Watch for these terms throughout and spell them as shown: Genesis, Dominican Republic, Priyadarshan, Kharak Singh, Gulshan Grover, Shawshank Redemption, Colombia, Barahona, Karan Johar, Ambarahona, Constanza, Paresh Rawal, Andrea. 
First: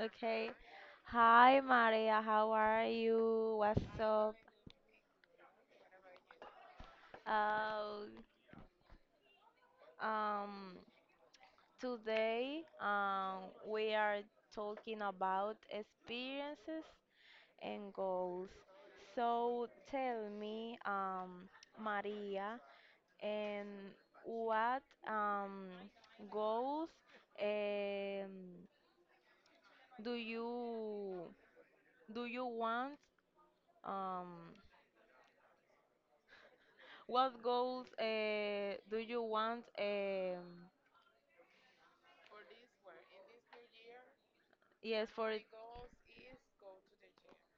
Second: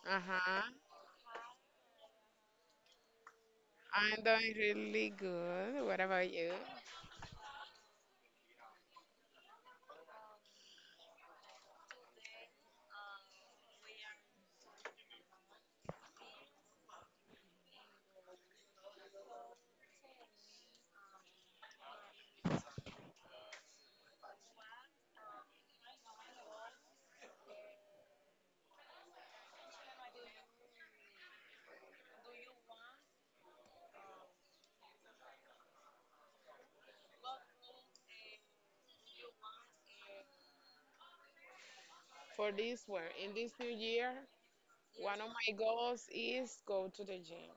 Okay. Uh-huh. Hi, Maria. How are you? What's I'm up? doing really good. What about you? Uh, um, today, we are talking about experiences and goals. So tell me, Maria, and what um goals um do you do you want? um What goals do you want? For this one, in this new year, Yes, one of for it. my goals is go to the gym.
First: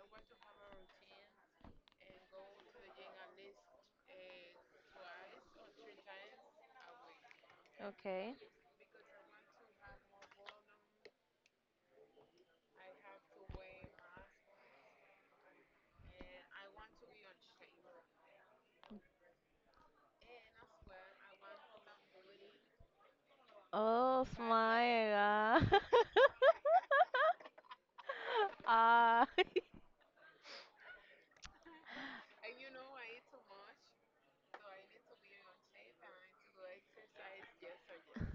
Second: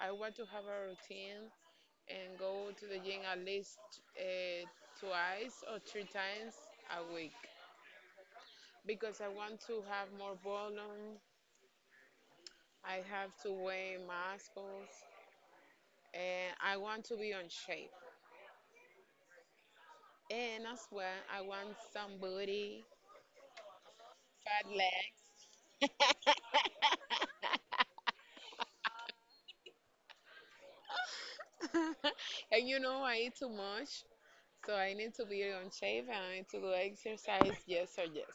I want to have a routine and go to the gym at least uh, twice or three times a week Okay. because I want to have more volume. I have to weigh muscles and I want to be on shape. And as well, I want some booty, Oh fat leg. my God. Ah. And I eat too much, so I need to be on shape and I need to do exercise, yes or yes.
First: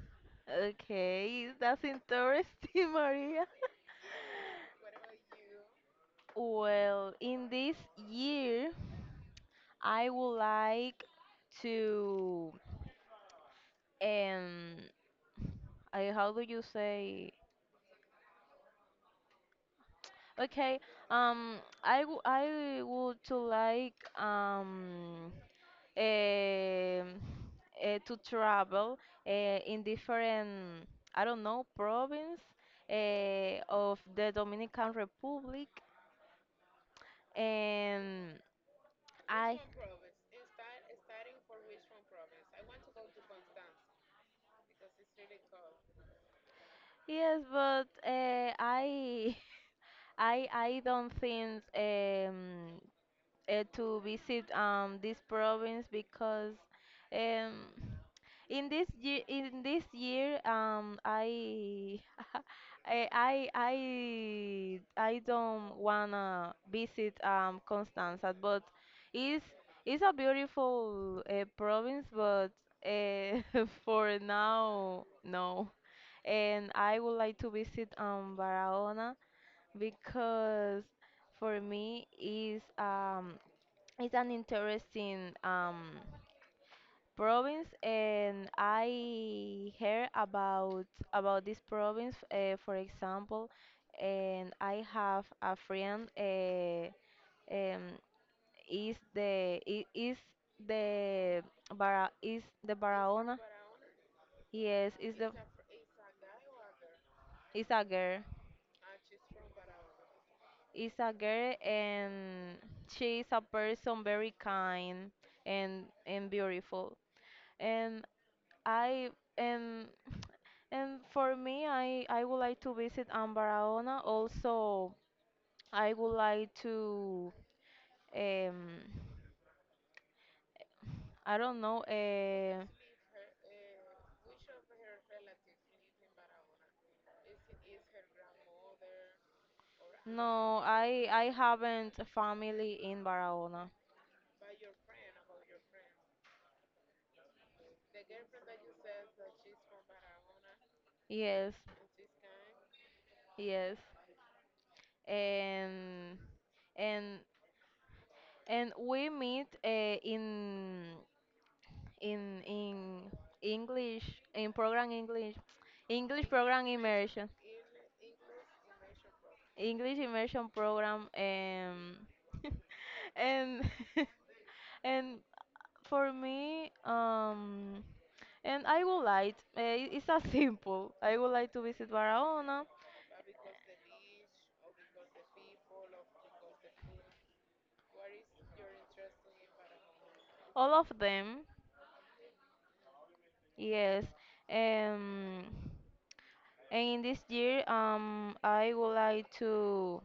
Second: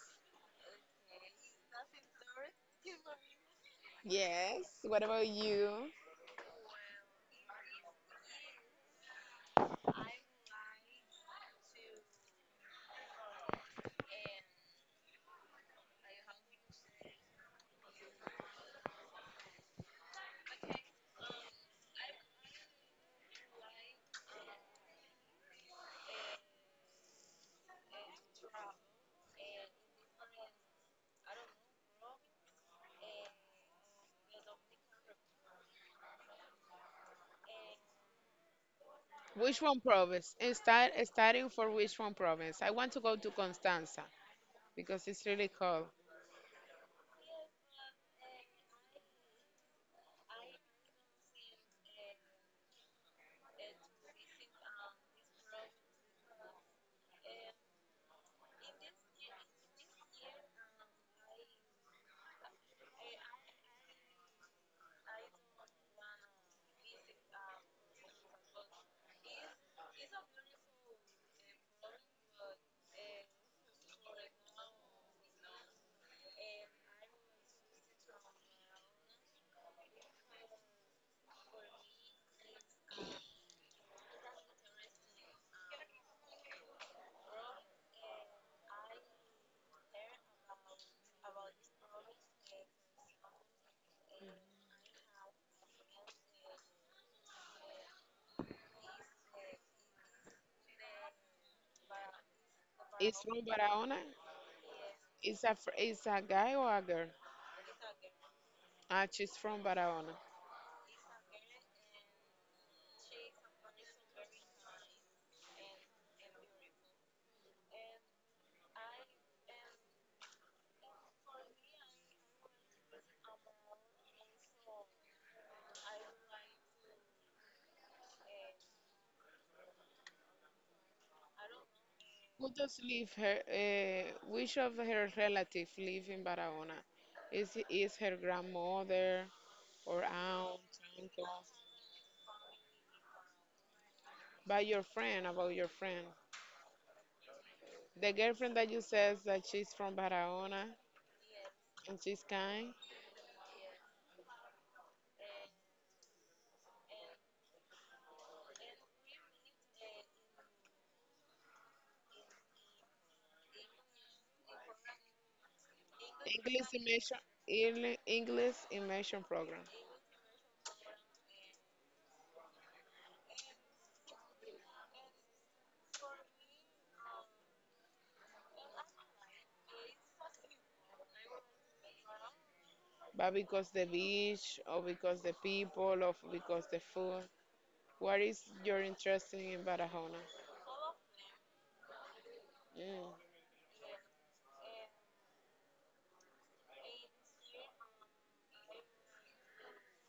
Okay, that's interesting, Maria. Yes, what about you? Well, in this year, I would like to um, I, how do you say? Okay. Um, I would to like em, to travel in different I don't know province of the Dominican Republic and I Which one province? And starting for which one province? I want to go to Constanza because it's really cold. yes, but I I don't think to visit this province because um, in this year I, I don't wanna visit Constanza, but it's it's a beautiful province, but uh, for now no. And I would like to visit Barahona because for me is it's an interesting province, and I heard about this province, for example, and I have a friend. Um, is the is the Bara is the It's from Barahona? Barahona. Yes, is the It's a guy or a girl? is a girl. Ah, she's from Barahona. Is a girl, and she is a person very kind and beautiful. And I um and for me, I would like to visit Ambarahona. Also, I would like to um I don't know. Who does live her? Which of her relatives live in Barahona? Is her grandmother? Or No, aunt, I uncle, haven't a family in Barahona. by your friend, about your friend. The girlfriend that you says that she's from Barahona Yes, and she's kind. yes, and and and we meet in in English in program English English English program immersion, immersion. English immersion program. English immersion program and and for me and I would like it's a simple I would like to visit Barahona But because the beach, or because the people, or because the food. What is your interest in Barahona? all of them Mm. yes um and in this year I would like to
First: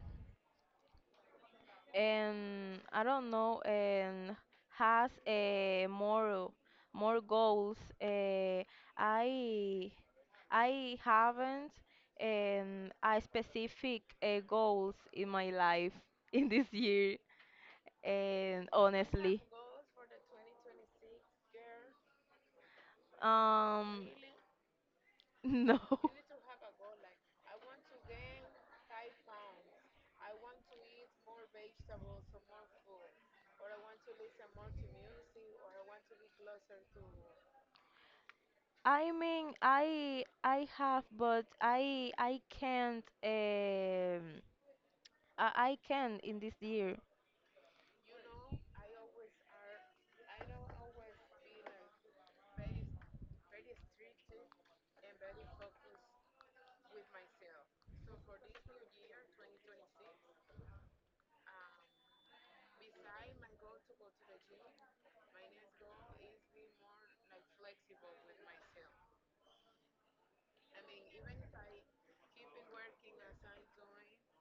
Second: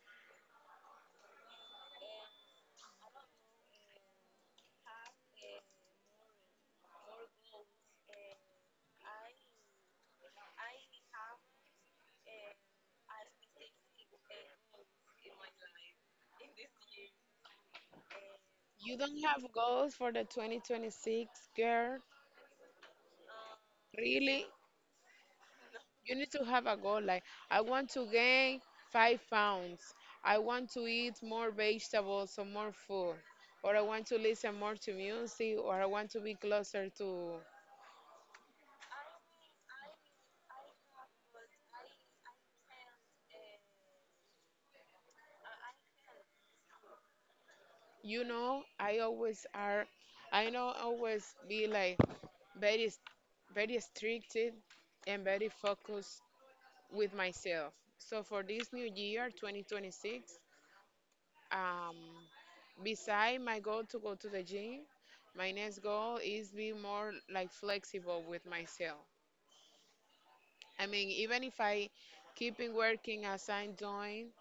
and I don't know, and has more goals. I I haven't a specific goals in my life in this year, and You don't honestly, have goals for the 2026, girl? um, Really? no. You need to have a goal like I want to gain 5 pounds. I want to eat more vegetables or more food. Or I want to listen more to music or I want to be closer to. I mean, I have, but I can't I can in this year. I always are, I know always be like very, very stricted and very focused with myself. So for this new year 2026, Um, beside my goal to go to the gym, my next goal is be more like flexible with myself. I mean, even if I keep in working as I'm doing,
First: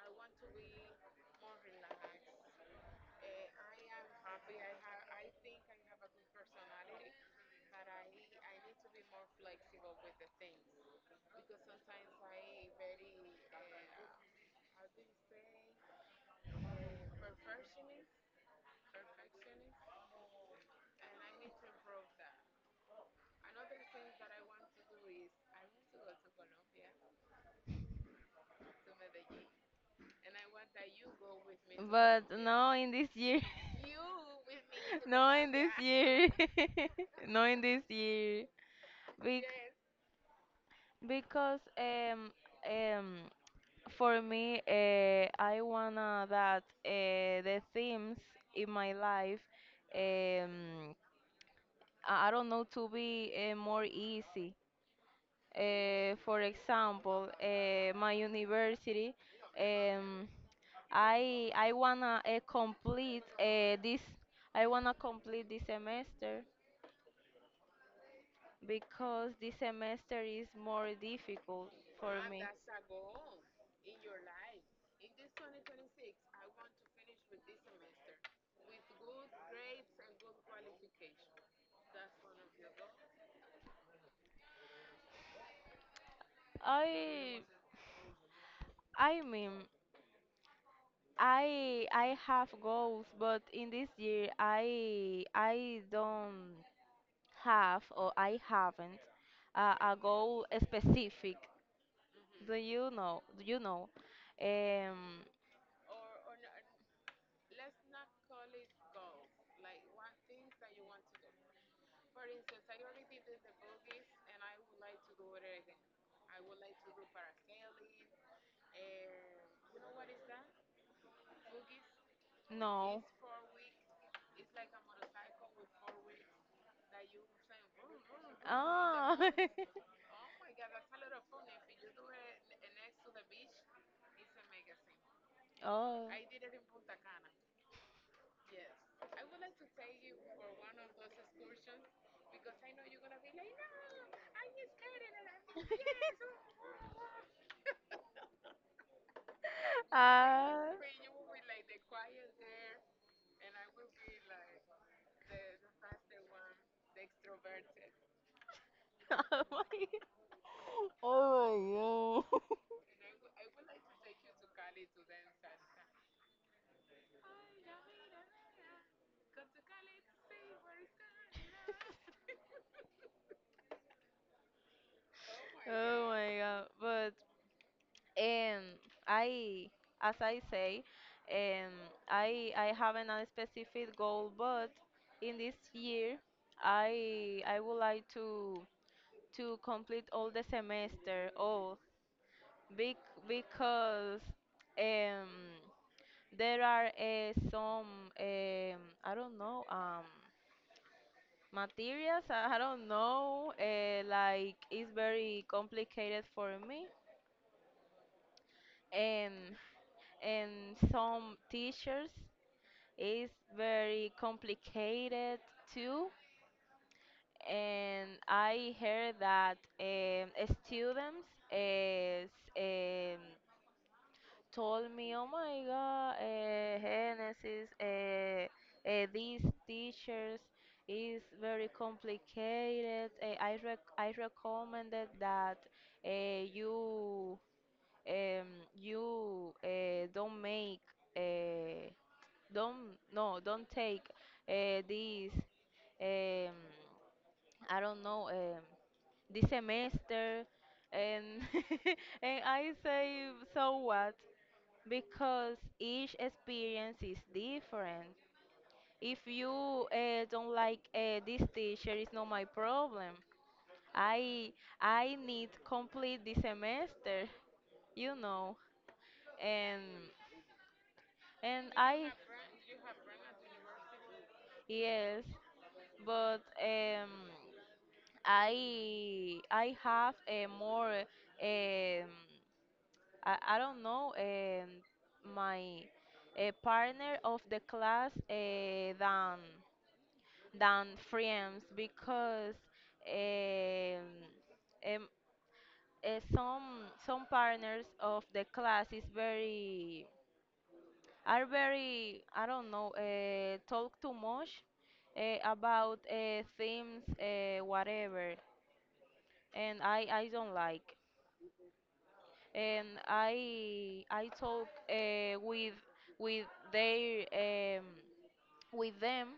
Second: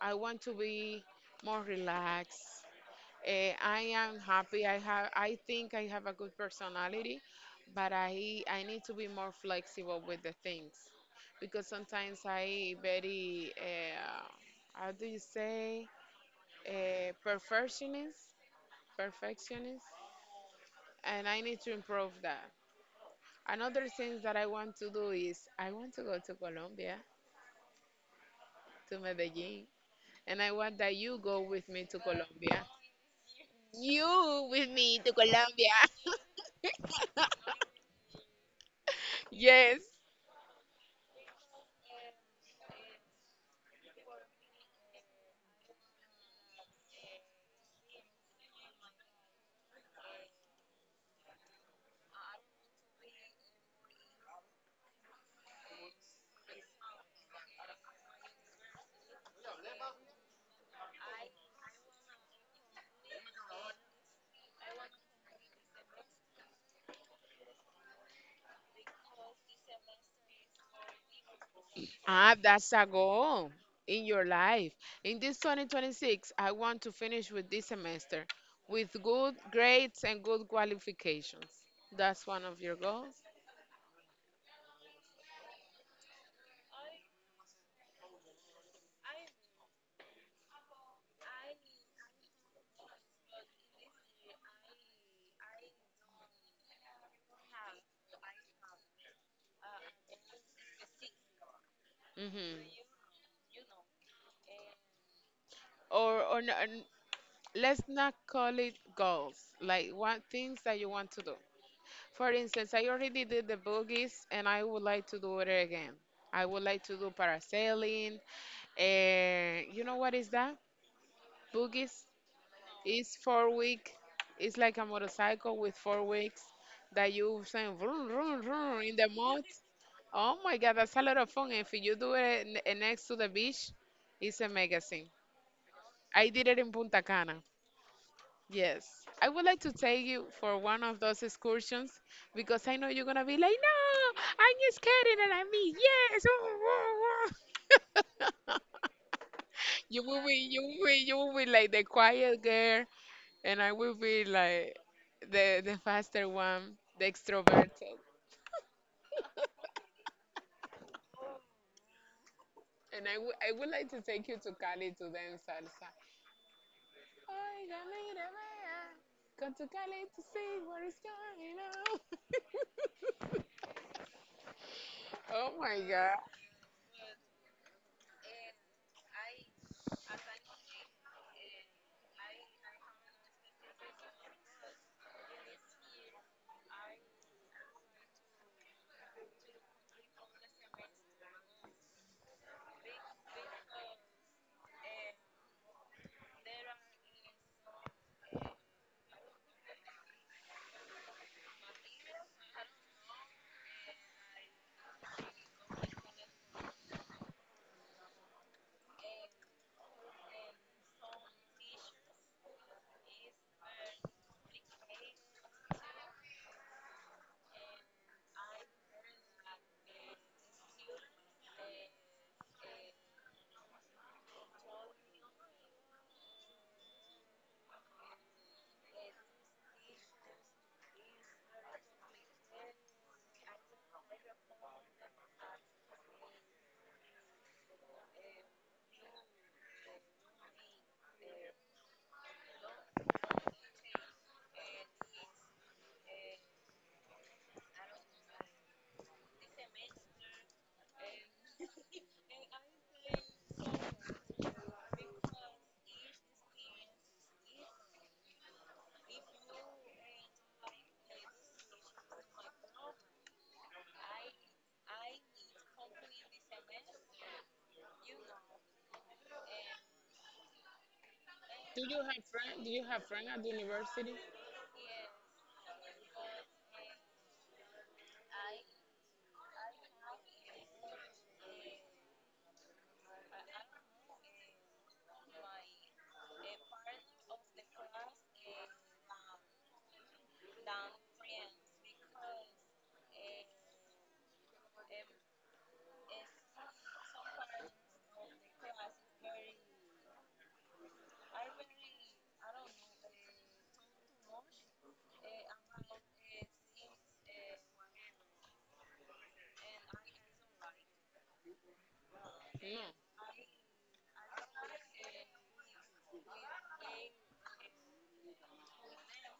I want to be more relaxed. I am happy. I have. I think I have a good personality, but I need to be more flexible with the things because sometimes I very how do you say perfectionist. perfectionist and I need to improve that. Another thing that I want to do is I want to go to Colombia, to Medellin, and I want that you go with me to But Colombia. Colombia. No, in this year. You with me to No, in Colombia. this year. No, in this year. Be Yes. because um for me I wanna that the themes in my life um I don't know to be more easy. For example, my university. Um, I wanna complete this. I wanna complete this semester because this semester is more difficult for Ah, me. that's a goal in your life. In this 2026, I want to finish with this semester with good grades and good qualifications. That's one of your goals? I I mean, I have goals, but in this year I don't have or I haven't a goal specific. Do Mm-hmm. you know? Do you know? Um, Or no, let's not call it goals, like what things that you want to do. For instance, I already did the boogies and I would like to do it again. I would like to do parasailing. And you know what is that? Boogies no. is 4 week. It's like a motorcycle with 4 weeks that you saying Oh. vroom, vroom, Oh. vroom in the Ah. mud. Oh my God, that's a lot of fun. If you do it next to the beach, it's a magazine. I did it in oh my Punta god. Cana. Yes, I would like to take you for one of those excursions because I know you're gonna be like, no, I'm just kidding, and I mean, yes. Woo, woo, woo." You will be, you will be, you will be like the quiet girl, and I will be like the faster one, the extroverted. And I would like to take you to Cali to dance salsa. Oiga, mira, vea, go to Cali to see what is going on. Oh my God. Oh my god. But um I, as I say, um I haven't a specific goal, but in this year I would like to complete all the semester all be because um there are some I don't know materials. I don't know. Like, it's very complicated for me, and and some teachers is very complicated too. And I heard that students is um, told me, "Oh my God, Genesis, these teachers is very complicated. I recommended that you um, you don't make uh, don't no don't take this um, I don't know this semester." And and I say, so what? Because each experience is different. If you don't like this teacher, it's not my problem. I I need complete the semester, you know, and Do you I have friend? Do you have friends at the university? yes, but I have a more um, I don't know my partner of the class than friends because um, um, some partners of the class is very are very I don't know talk too much about themes whatever, and I don't like. No, And I talk with their with them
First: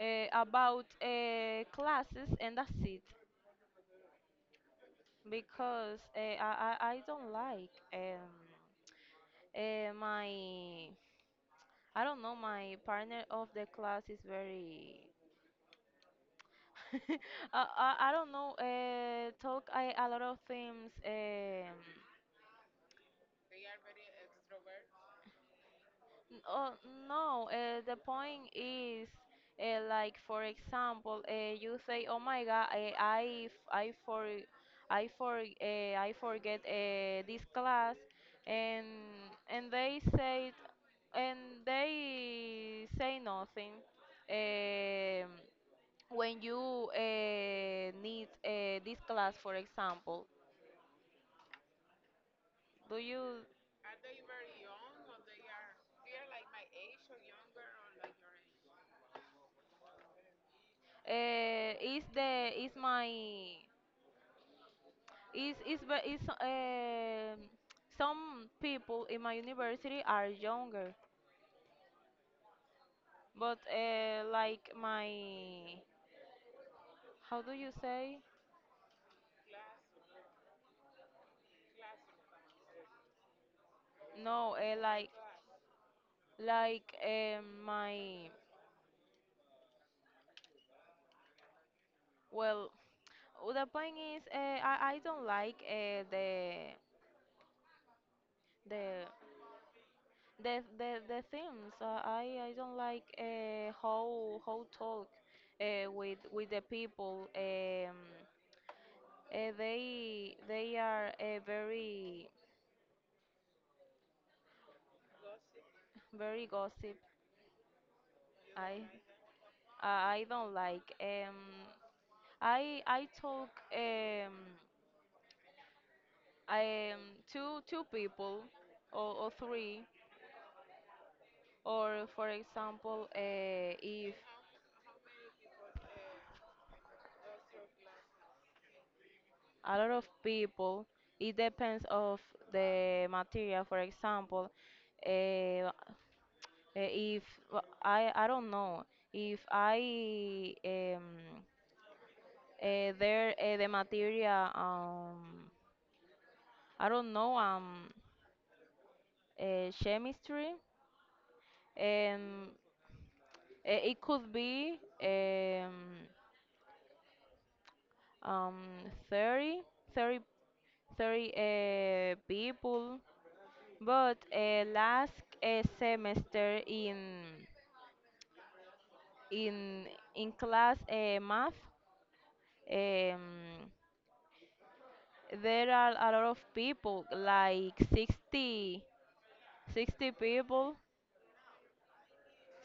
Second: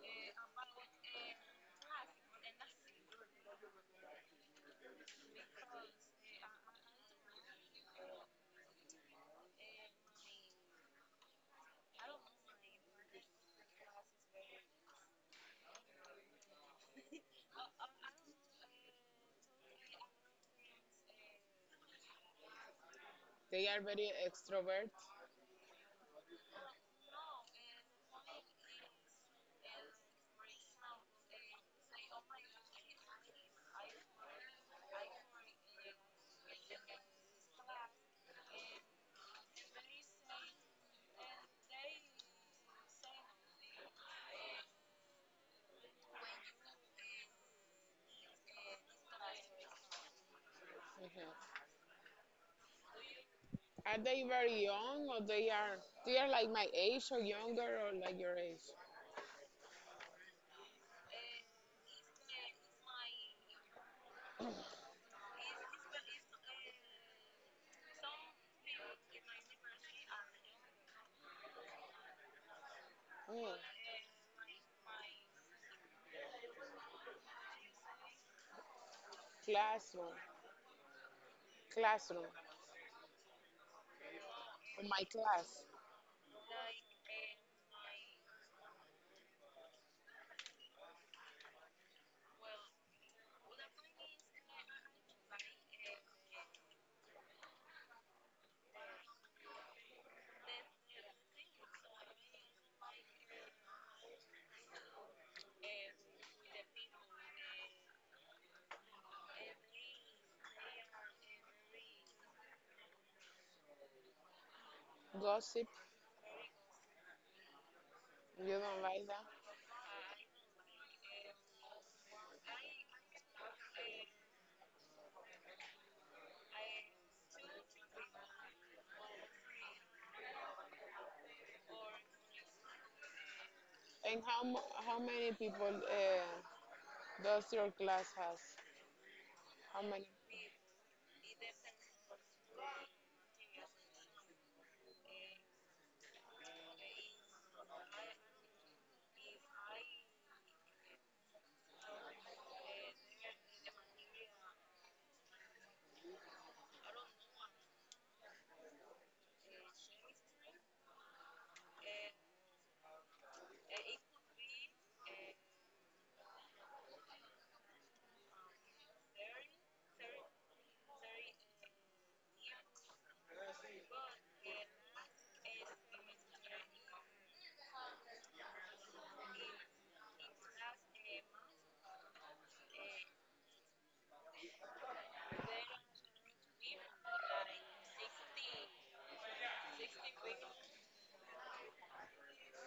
about classes, and that's it. Because I, I don't like my I don't know my partner of the class is very I, I don't know talk I, a lot of things. They are very extrovert. Oh, no, the point is like for example, you say, "Oh my God, I for I forget this class," and they say and nothing. Um when you need this class, for example, Mhm. do you Are they very young or they are like my age or younger or like your age? Is my is ve- is some people in my university are younger, Mm. but like my, how do you say, Classroom, classroom, no, or my like class. My, well, the point is I don't like the the things I don't like how talk with the people they are very Gossip, very gossip. you don't I like that. I don't like. I talk um two people, or three or, for example, if And how how many people does your class has? a How lot of many? people it depends of the material. For example, uh, if I don't know if I. There, the material, I don't know, chemistry. And it could be um, 30, thirty, thirty people. But last semester in in in class math, um, there are a lot of people, like 60 people,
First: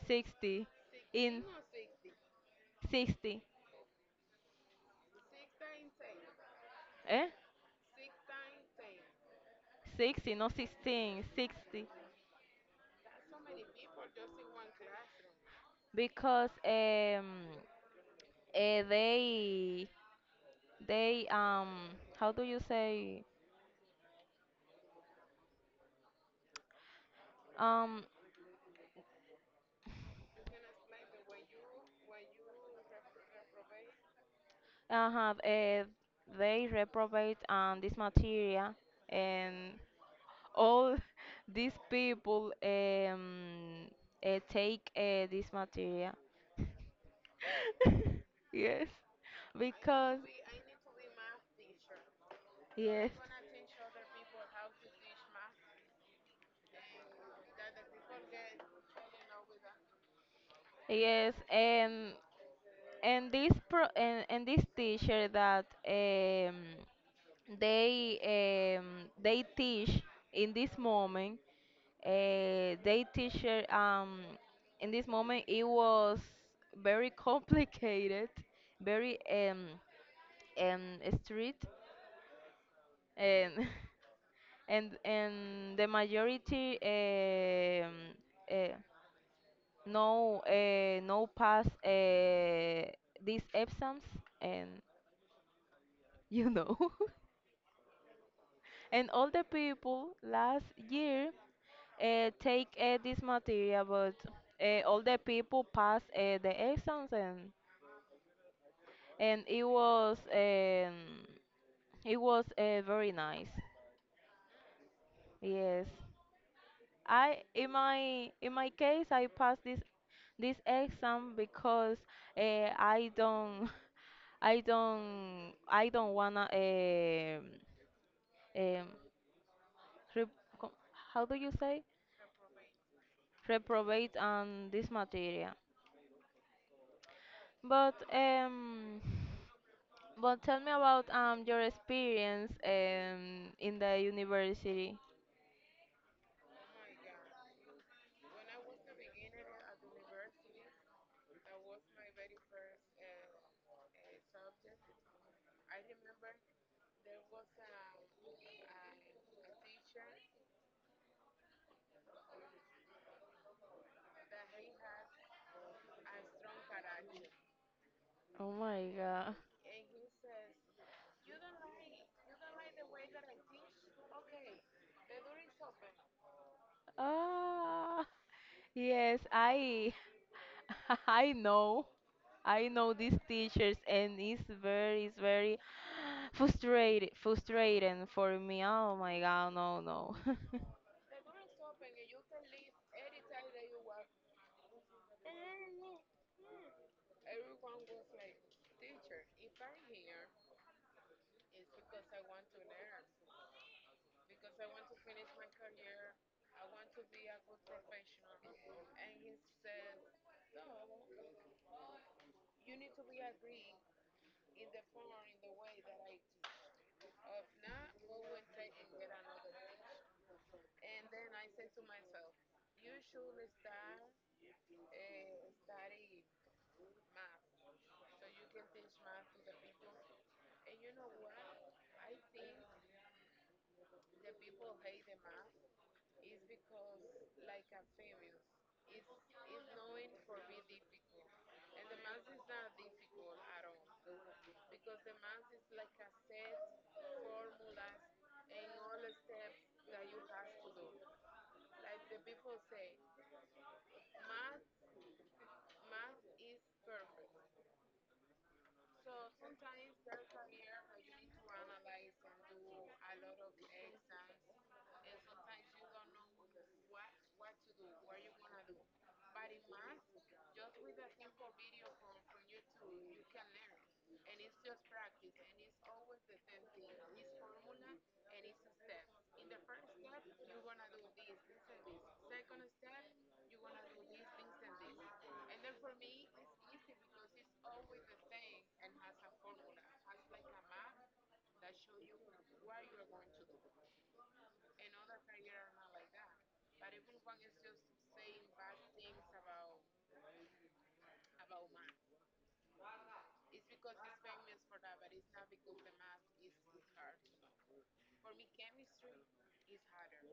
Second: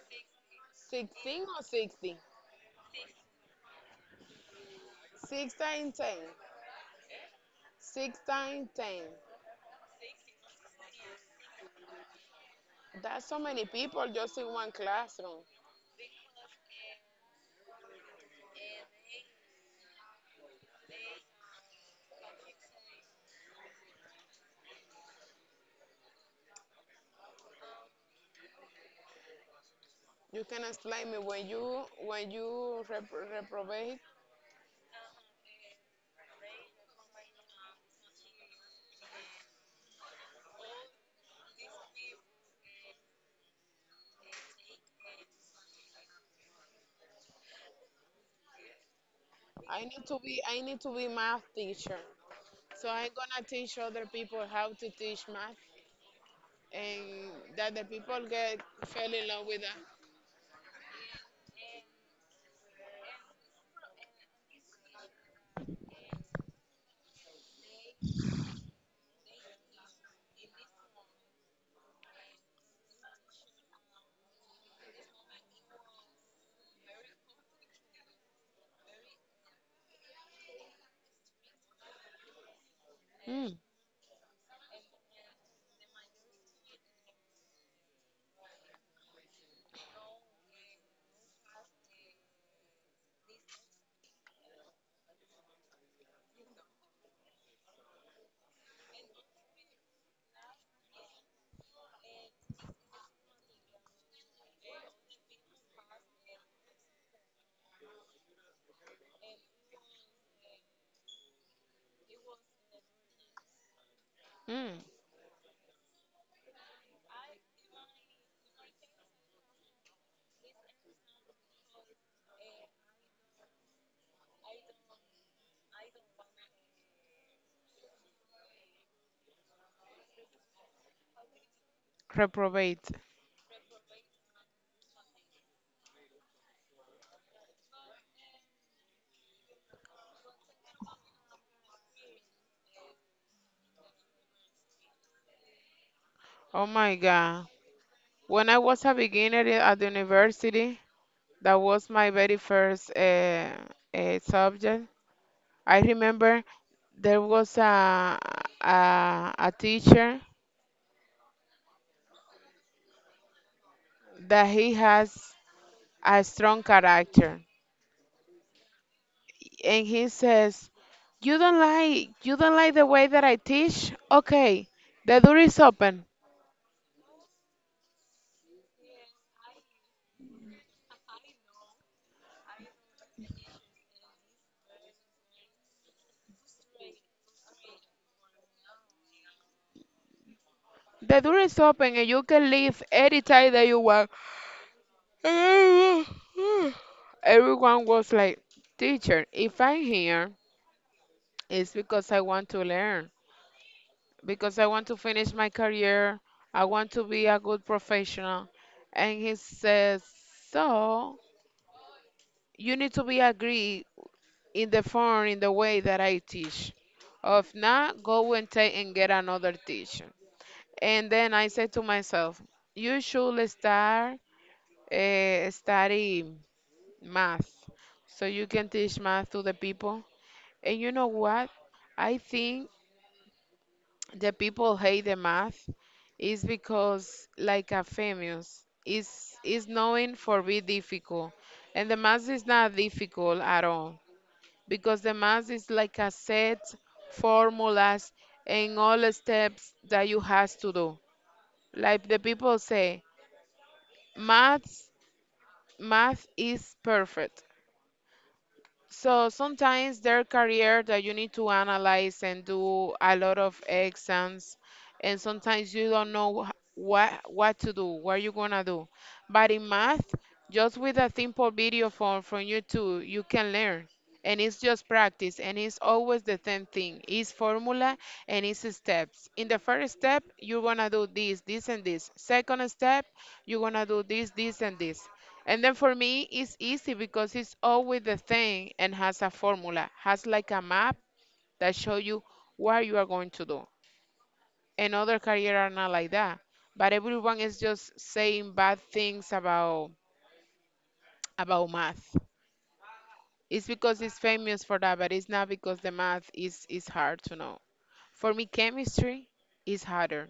60, in 16 or 60? 60, Six times ten. eh Six times ten. 60, not 16, 60, That's so many people just in one classroom. because eh, they they how do you say um You can explain me when you reprobate. uh-huh, they reprobate this material, and all these people take this material. Yes, I need to because be I need to be math teacher. So I'm Yes. gonna teach other people how to teach math, and that the people get fell in love with that. Yes, and and this teacher that they um, they teach in this moment, they teacher in this moment it was very complicated, very um strict, and Mm, and the majority uh, no no pass these exams, and you know, and all the people last year take this material, but all the people pass the exams, and and it was um, it was very nice, mm. yes. I in my case I passed this exam because I don't I don't wanna um rep, co- how do you say, Reprobate. reprobate on this material. But but tell me about your experience in the university. Oh my God. When I was a beginner at the university, that was my very first subject. I remember there was a teacher that he has a strong character. Oh my God. And he says, "You don't like the way that I teach? Okay, the door is open. Ah, yes, I I know. I know these teachers, and it's very frustrated frustrating for me. Oh my god, no, no. The door is open, and you can leave anytime that you want." Everyone was like, "Teacher, if I'm here, it's because I want to learn, because I want to finish my career, I want to be a good professional." And he says, "So." You need to be agree in the form, in the way that I teach. Of not go and take and get another teacher. And then I said to myself, you should start study math so you can teach math to the people. And you know what? I think the people hate the math is because like a famous is knowing for be difficult and the math is not difficult at all because the math is like a set formulas and all the steps that you has to do. Like the people say, math math is perfect. So sometimes their career that you need to analyze and do a lot of exams, and sometimes you don't know what to do, what you're gonna do. But in math, just with a simple video from YouTube, you can learn. And it's just practice, and it's always the same thing. It's formula and it's steps. In the first step, you're gonna do this, this, and this. Second step, you're gonna do this, this, and this. And then for me, it's easy because it's always the thing and has a formula, has like a map that show you what you are going to do. And other career are not like that. But everyone is just saying bad things about math. It's because it's famous for that, but it's not because the math is hard to know. For me, chemistry is harder.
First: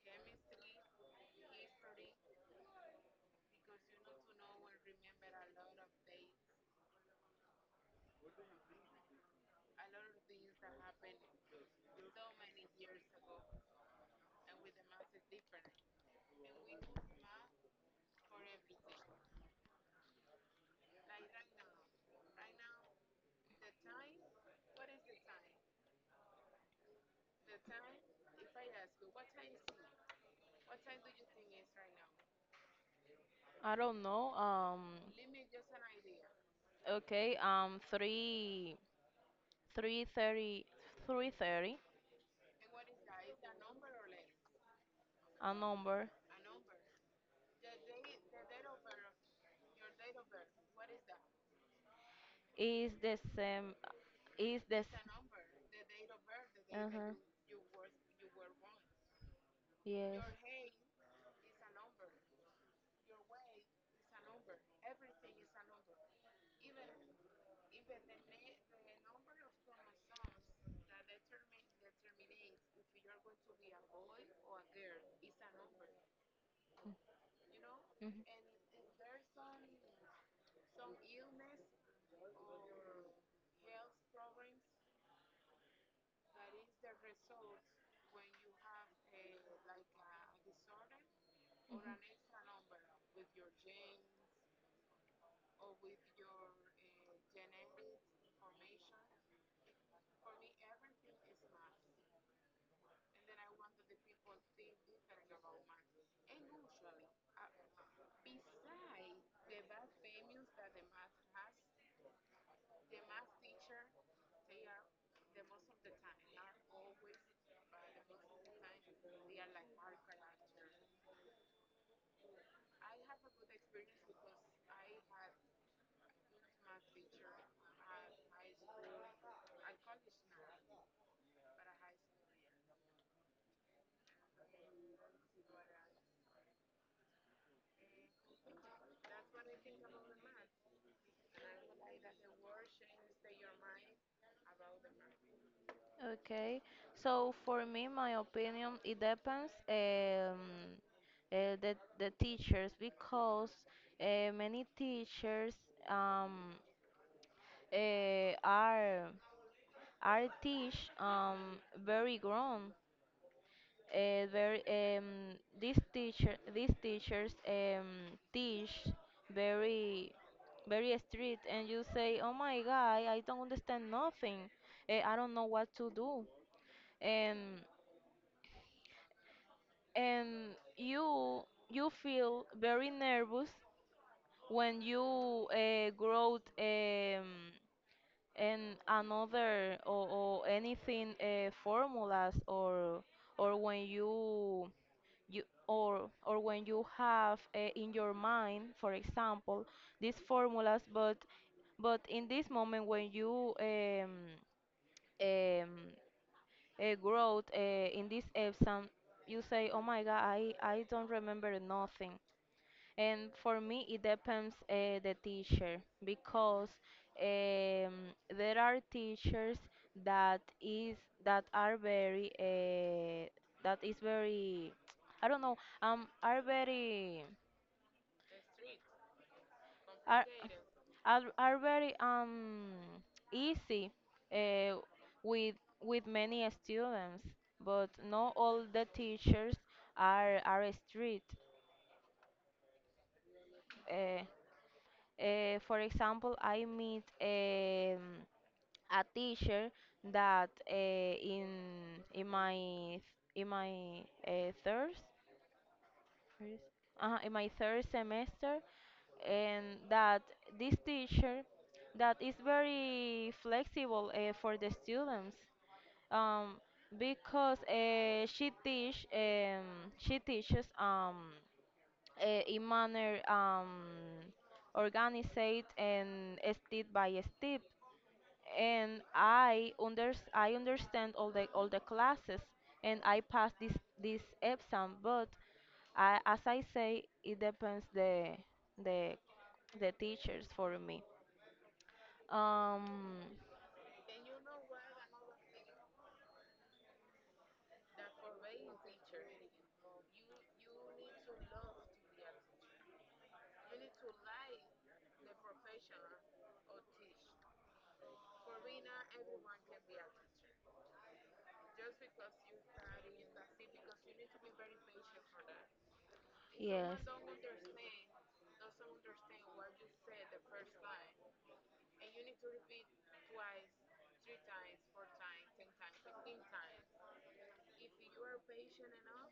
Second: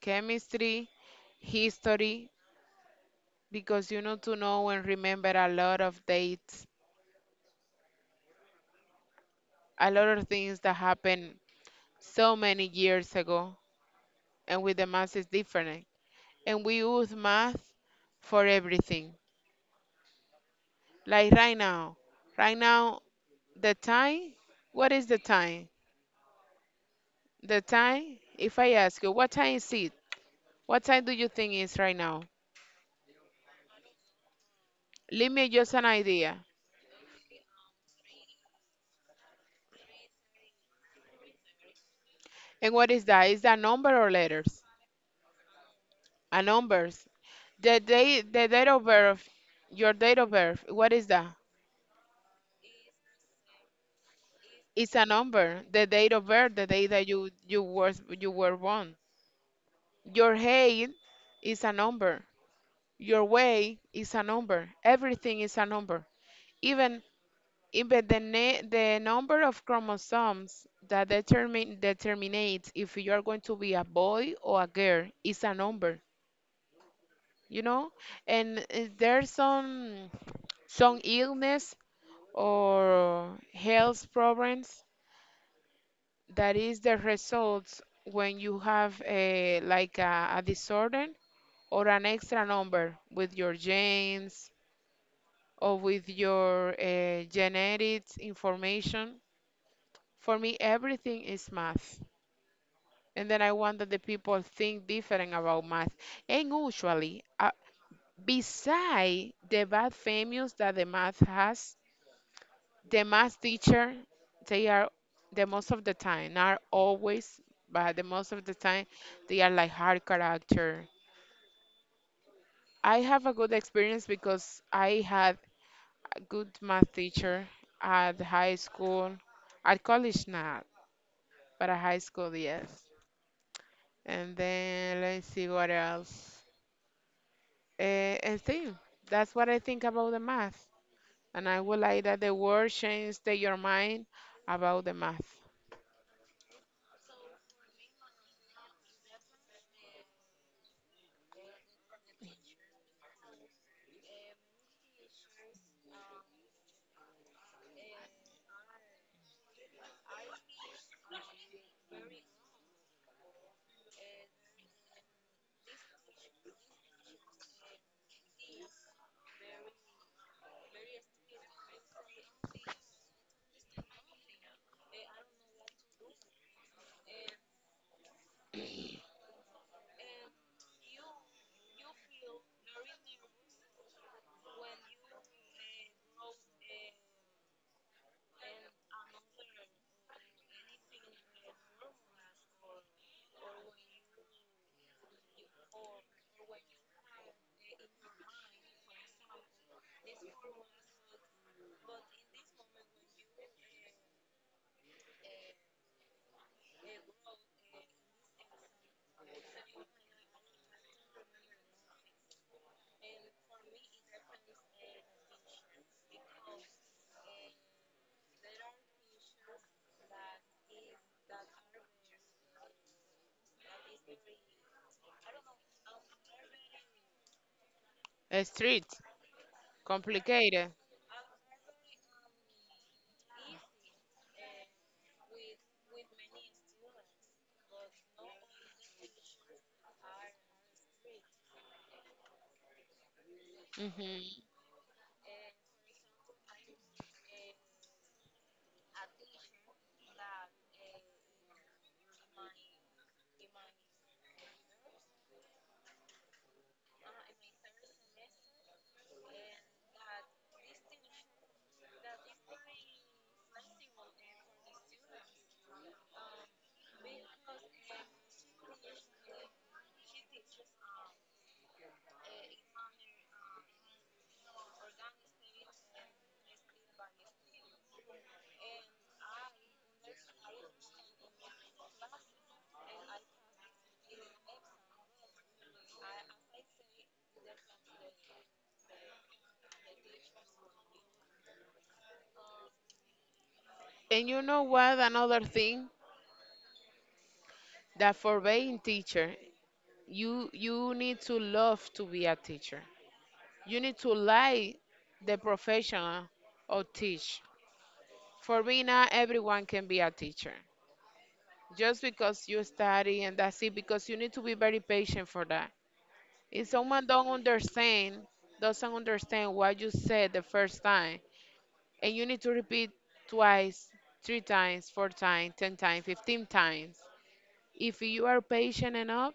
Chemistry, history, because you need to know and remember a lot of dates, a lot of things that happen so many years ago, and with the math is different. And we use math for everything. Like right now, the time, what is the time? The time, if I ask you, what time is it? What time do you think is right now? I don't know. Leave me just an idea. Okay, three three thirty three thirty. And what is that? Is that number or letters? A number. A numbers. The day, the date of birth, your date of birth. What is that? Is the same. Is the It's a number. The date of birth, the day that uh-huh, you were born. yes. Your height is a number. Your weight is a number. Everything is a number. Even even the number of chromosomes that determine determinates if you are going to be a boy or a girl is a number. You know, Mm-hmm. and there's some illness or health problems that is the results when you have a like a disorder or an extra number with your genes or with your genetics information. For me, everything is math. And then I want that the people think different about math. And usually, beside the bad famous that the math has, the math teacher, they are the most of the time, not always, but the most of the time, they are like hard character. I have a good experience because I had a good math teacher at high school, at college not, but at high school, yes. And then let's see what else. And see, that's what I think about the math. And I would like that the world change your mind about the math. Okay, so for me, my opinion, it depends the teachers because many teachers um, uh, are are teach very grown. Very these teachers teach very very strict, and you say, "Oh my God, I don't understand nothing. I don't know what to do." And and you you feel very nervous when you grow in another or anything formulas or when you or when you have in your mind, for example, these formulas, but in this moment when you um, growth in this exam, you say, oh my god, I don't remember nothing. And for me, it depends the teacher because there are teachers that is that are very that is very I don't know um are very Street, are complicated. Are very easy uh, with with many students, but not all the teachers are strict. Uh, Hmm. For example, I meet a teacher that in in my my third first, in my third semester, and that this teacher that is very flexible for the students um, because she teaches in manner organized and step by step. And I understand all the classes, and I pass this exam. But I, as I say, it depends the the teachers for me. Um, And you know what? Another thing that for being teacher, you need to love to be a teacher. You need to like the profession or teach. For me not everyone can be a teacher. Just because you study and that's it, because you need to be very patient for that. If yes. someone don't understand, doesn't understand what you said the first time, and you need to repeat twice, three times, four times, 10 times, 15 times. If you are patient enough,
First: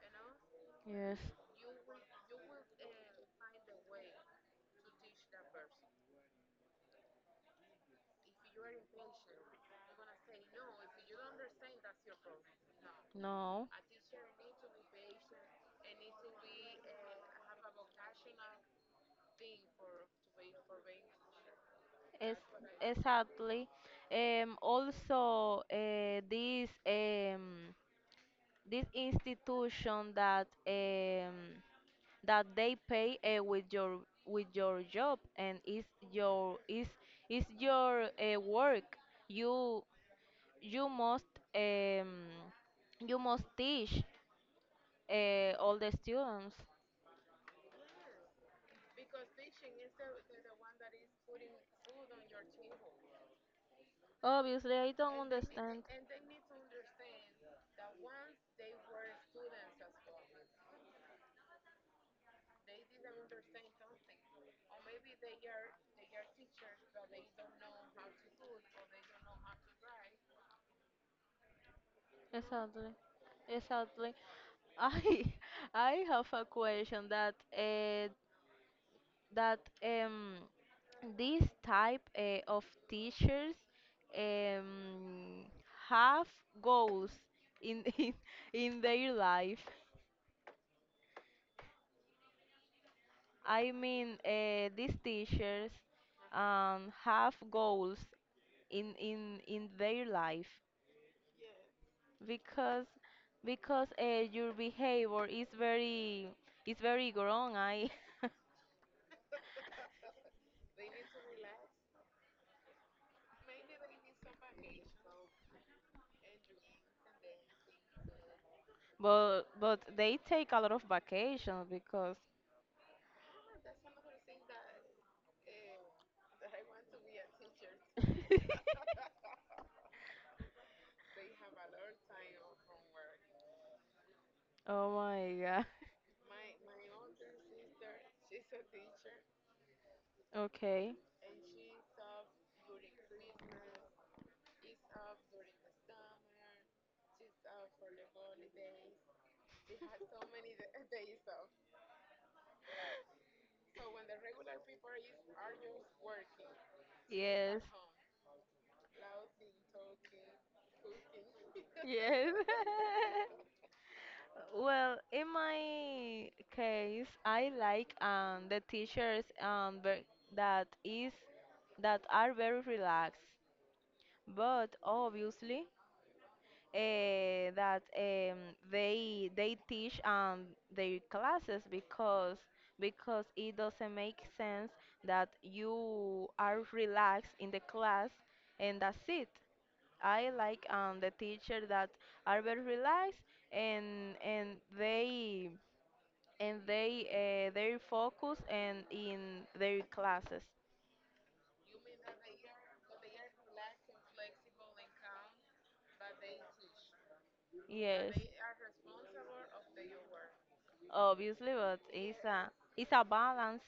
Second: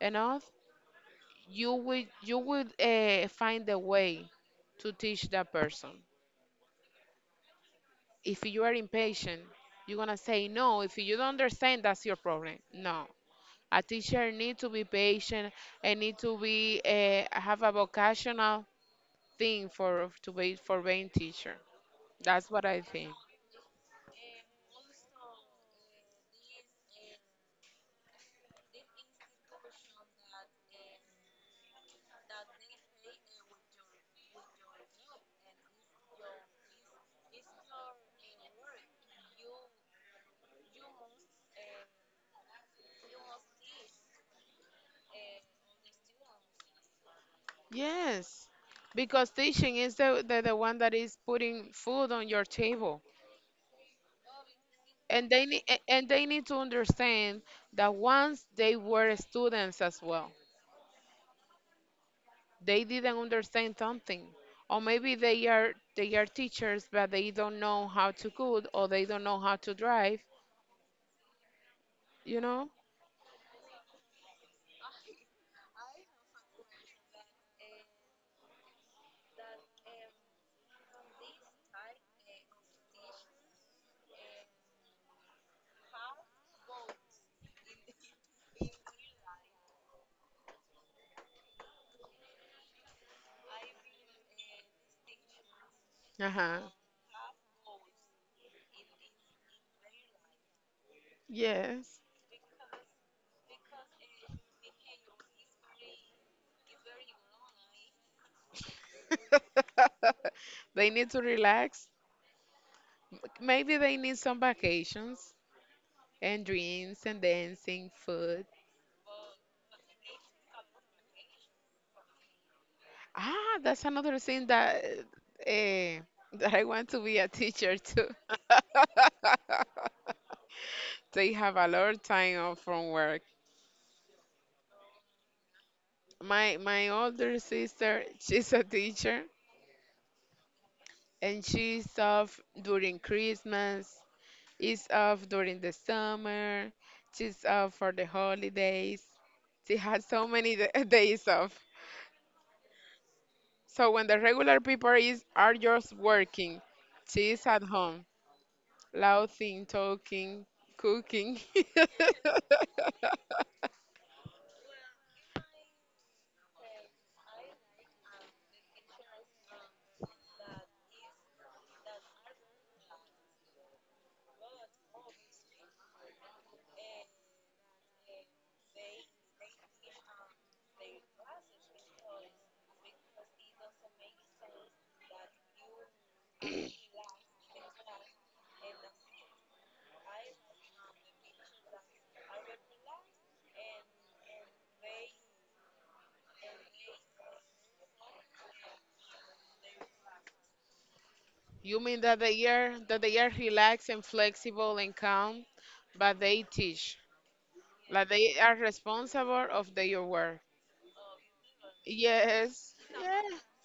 enough, Yes, you will find a way to teach that person. If you are impatient, you're gonna say no. If you don't understand, that's your problem. No, no, a teacher need to be patient and need to be have a vocational thing for to be for being teacher. it's That's what I think. exactly. Also, this institution that that they pay with your job, and is your is your work. you you must um, you must teach all the students. Yes, because teaching is the one that is putting food on your table, Obviously I don't and they need understand. and they need to understand that once they were students as well, they didn't understand something, or maybe they are teachers but they don't know how to cook or they don't know how to drive. You know? Exactly. Exactly. I I have a question that this type of teachers um, have goals in, in their life. I mean, these teachers Uh huh. Have goals in their life Yes. because your behavior is very wrong. I They need to relax. Maybe they need some vacations and dreams and dancing, food. but they take a lot of vacations because. Ah, that's another thing eh, that I want to be a teacher too. They have a lot of time off from work. Oh my god. My older sister, she's a teacher Okay. and she's off during Christmas. Is off during the summer. She's off for the holidays. She has so many days off. So when the regular people is are just working, she is Yes. at home, laughing, talking, cooking. Yes. Well, in my case, I like the teachers that is that are very relaxed, but obviously that they teach their classes because it doesn't make sense that you are relaxed in the class, and that's it. I like the teacher that are very relaxed and they they focus and in their classes. You mean that they are relaxed and flexible and calm, but they teach. Like Yes, they are responsible of their work. obviously, but Yes. it's a Yeah. balance,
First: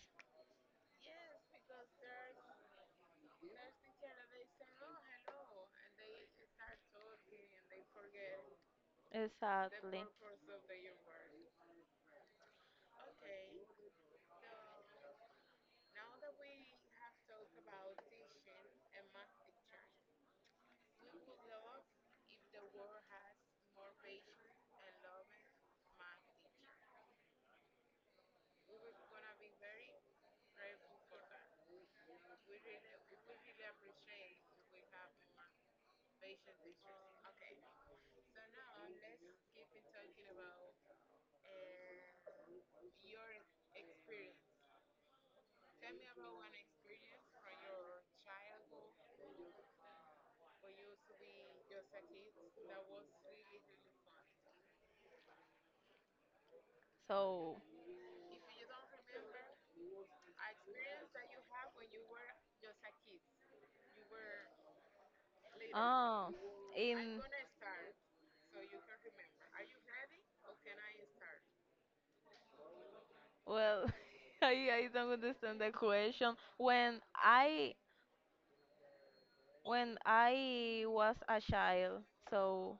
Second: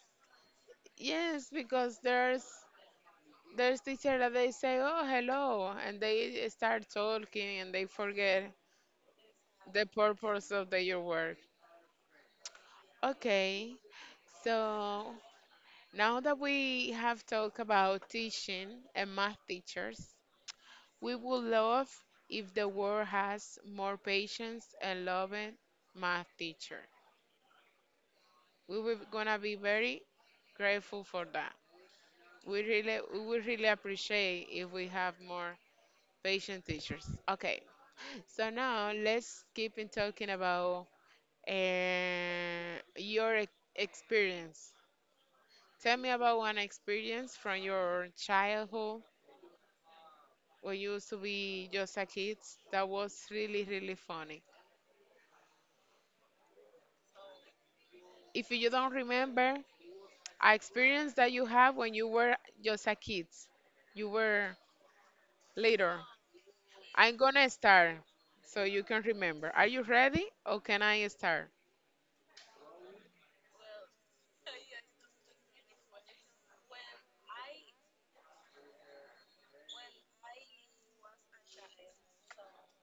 Yes, because there's teacher that they say, "Oh, hello," and they start talking and they forget the exactly. purpose of your work. Okay, so now that we have talked about teaching and math teachers, we would love if the world has more patience and loving math teacher. We were gonna be very grateful for that. We really, we would really appreciate if we have more patient teachers. Okay, so now let's keep in talking about your experience. Tell me about one experience from your childhood when you used to be just a kid that was really, really funny. So, If you don't remember, a experience that you have when you were just a kid, you were later. oh, I'm in, gonna start so you can remember. Are you ready or can I start? well, I don't understand the question. When I, when I was a child, so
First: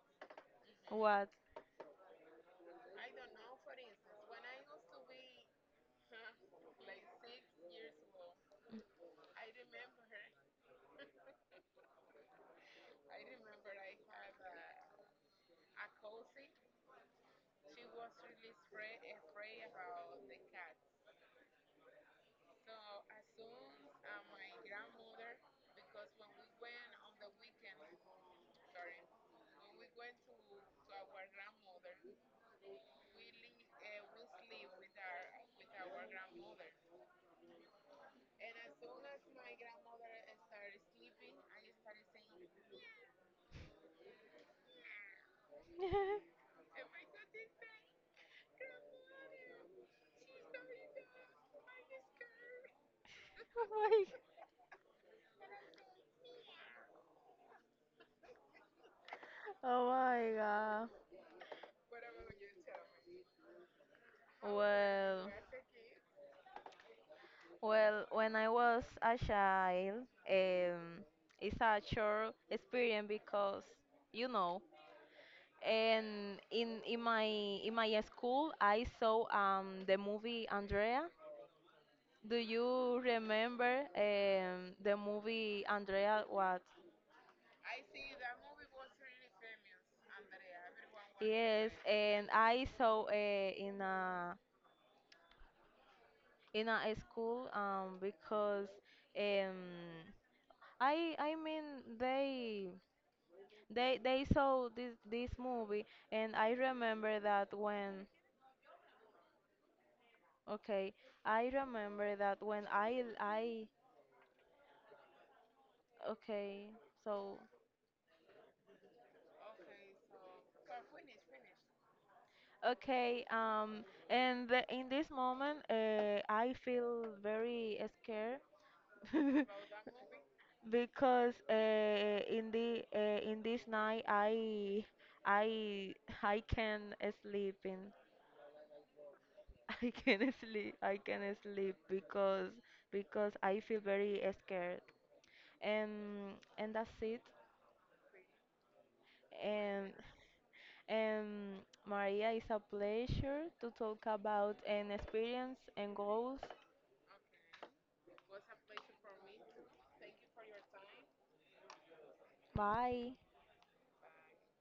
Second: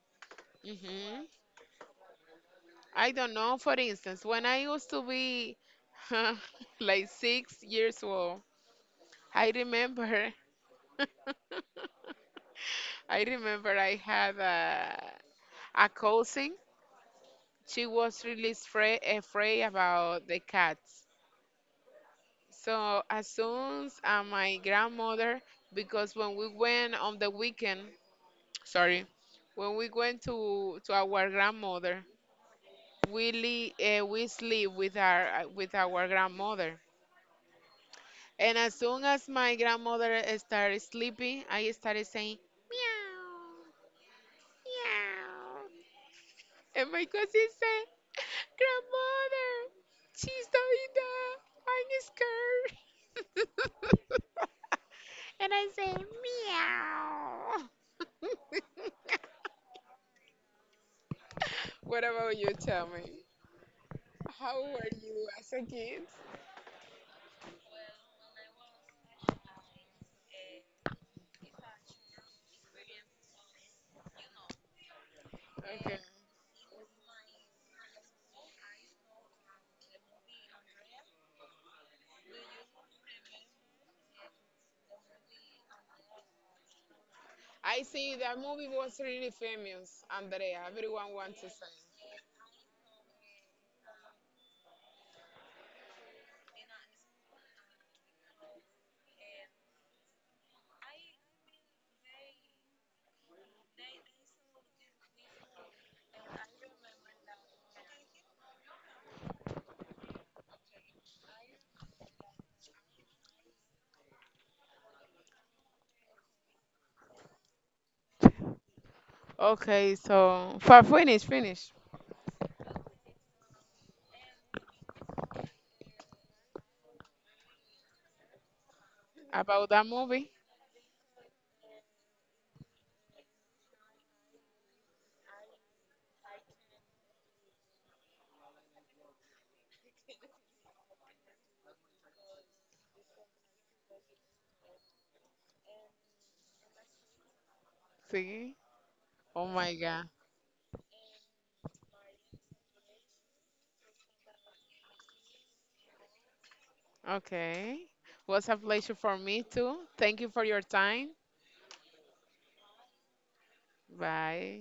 Hmm. what? I don't know. For instance, when I used to be like 6 years old, I remember, I remember I had a cousin. She was really afraid about the cats. So as soon as my grandmother, because when we went on the weekend, sorry, when we went to our grandmother, we sleep with our with our grandmother. And as soon as my grandmother started sleeping, I started saying, meow, meow. And my cousin said, grandmother, she's doing that. I'm scared. And I say, meow. Oh my god. Oh my god. What about you? Tell me. How were you Well, as a kid? When I was a child, um, it's a short experience because, you know, Okay. and in my school, I saw the movie Andrea. Do you remember the movie Andrea? What? I see that movie was really famous, Andrea. Everyone wants to say. Yes, seeing it. And I saw in a school because um I mean they they saw this movie, and I remember that when okay I remember that when I okay, so Okay, so Farfwin finish, finish. okay, and the, in this moment I feel very scared. About that movie? Because in this night I I can sleep in I can sleep because I feel very scared, and and that's it. See? Oh my and God. and Maria, it's a pleasure to talk about an experience and goals. Okay. Was a pleasure for me too. Thank you for your time. Bye. Bye.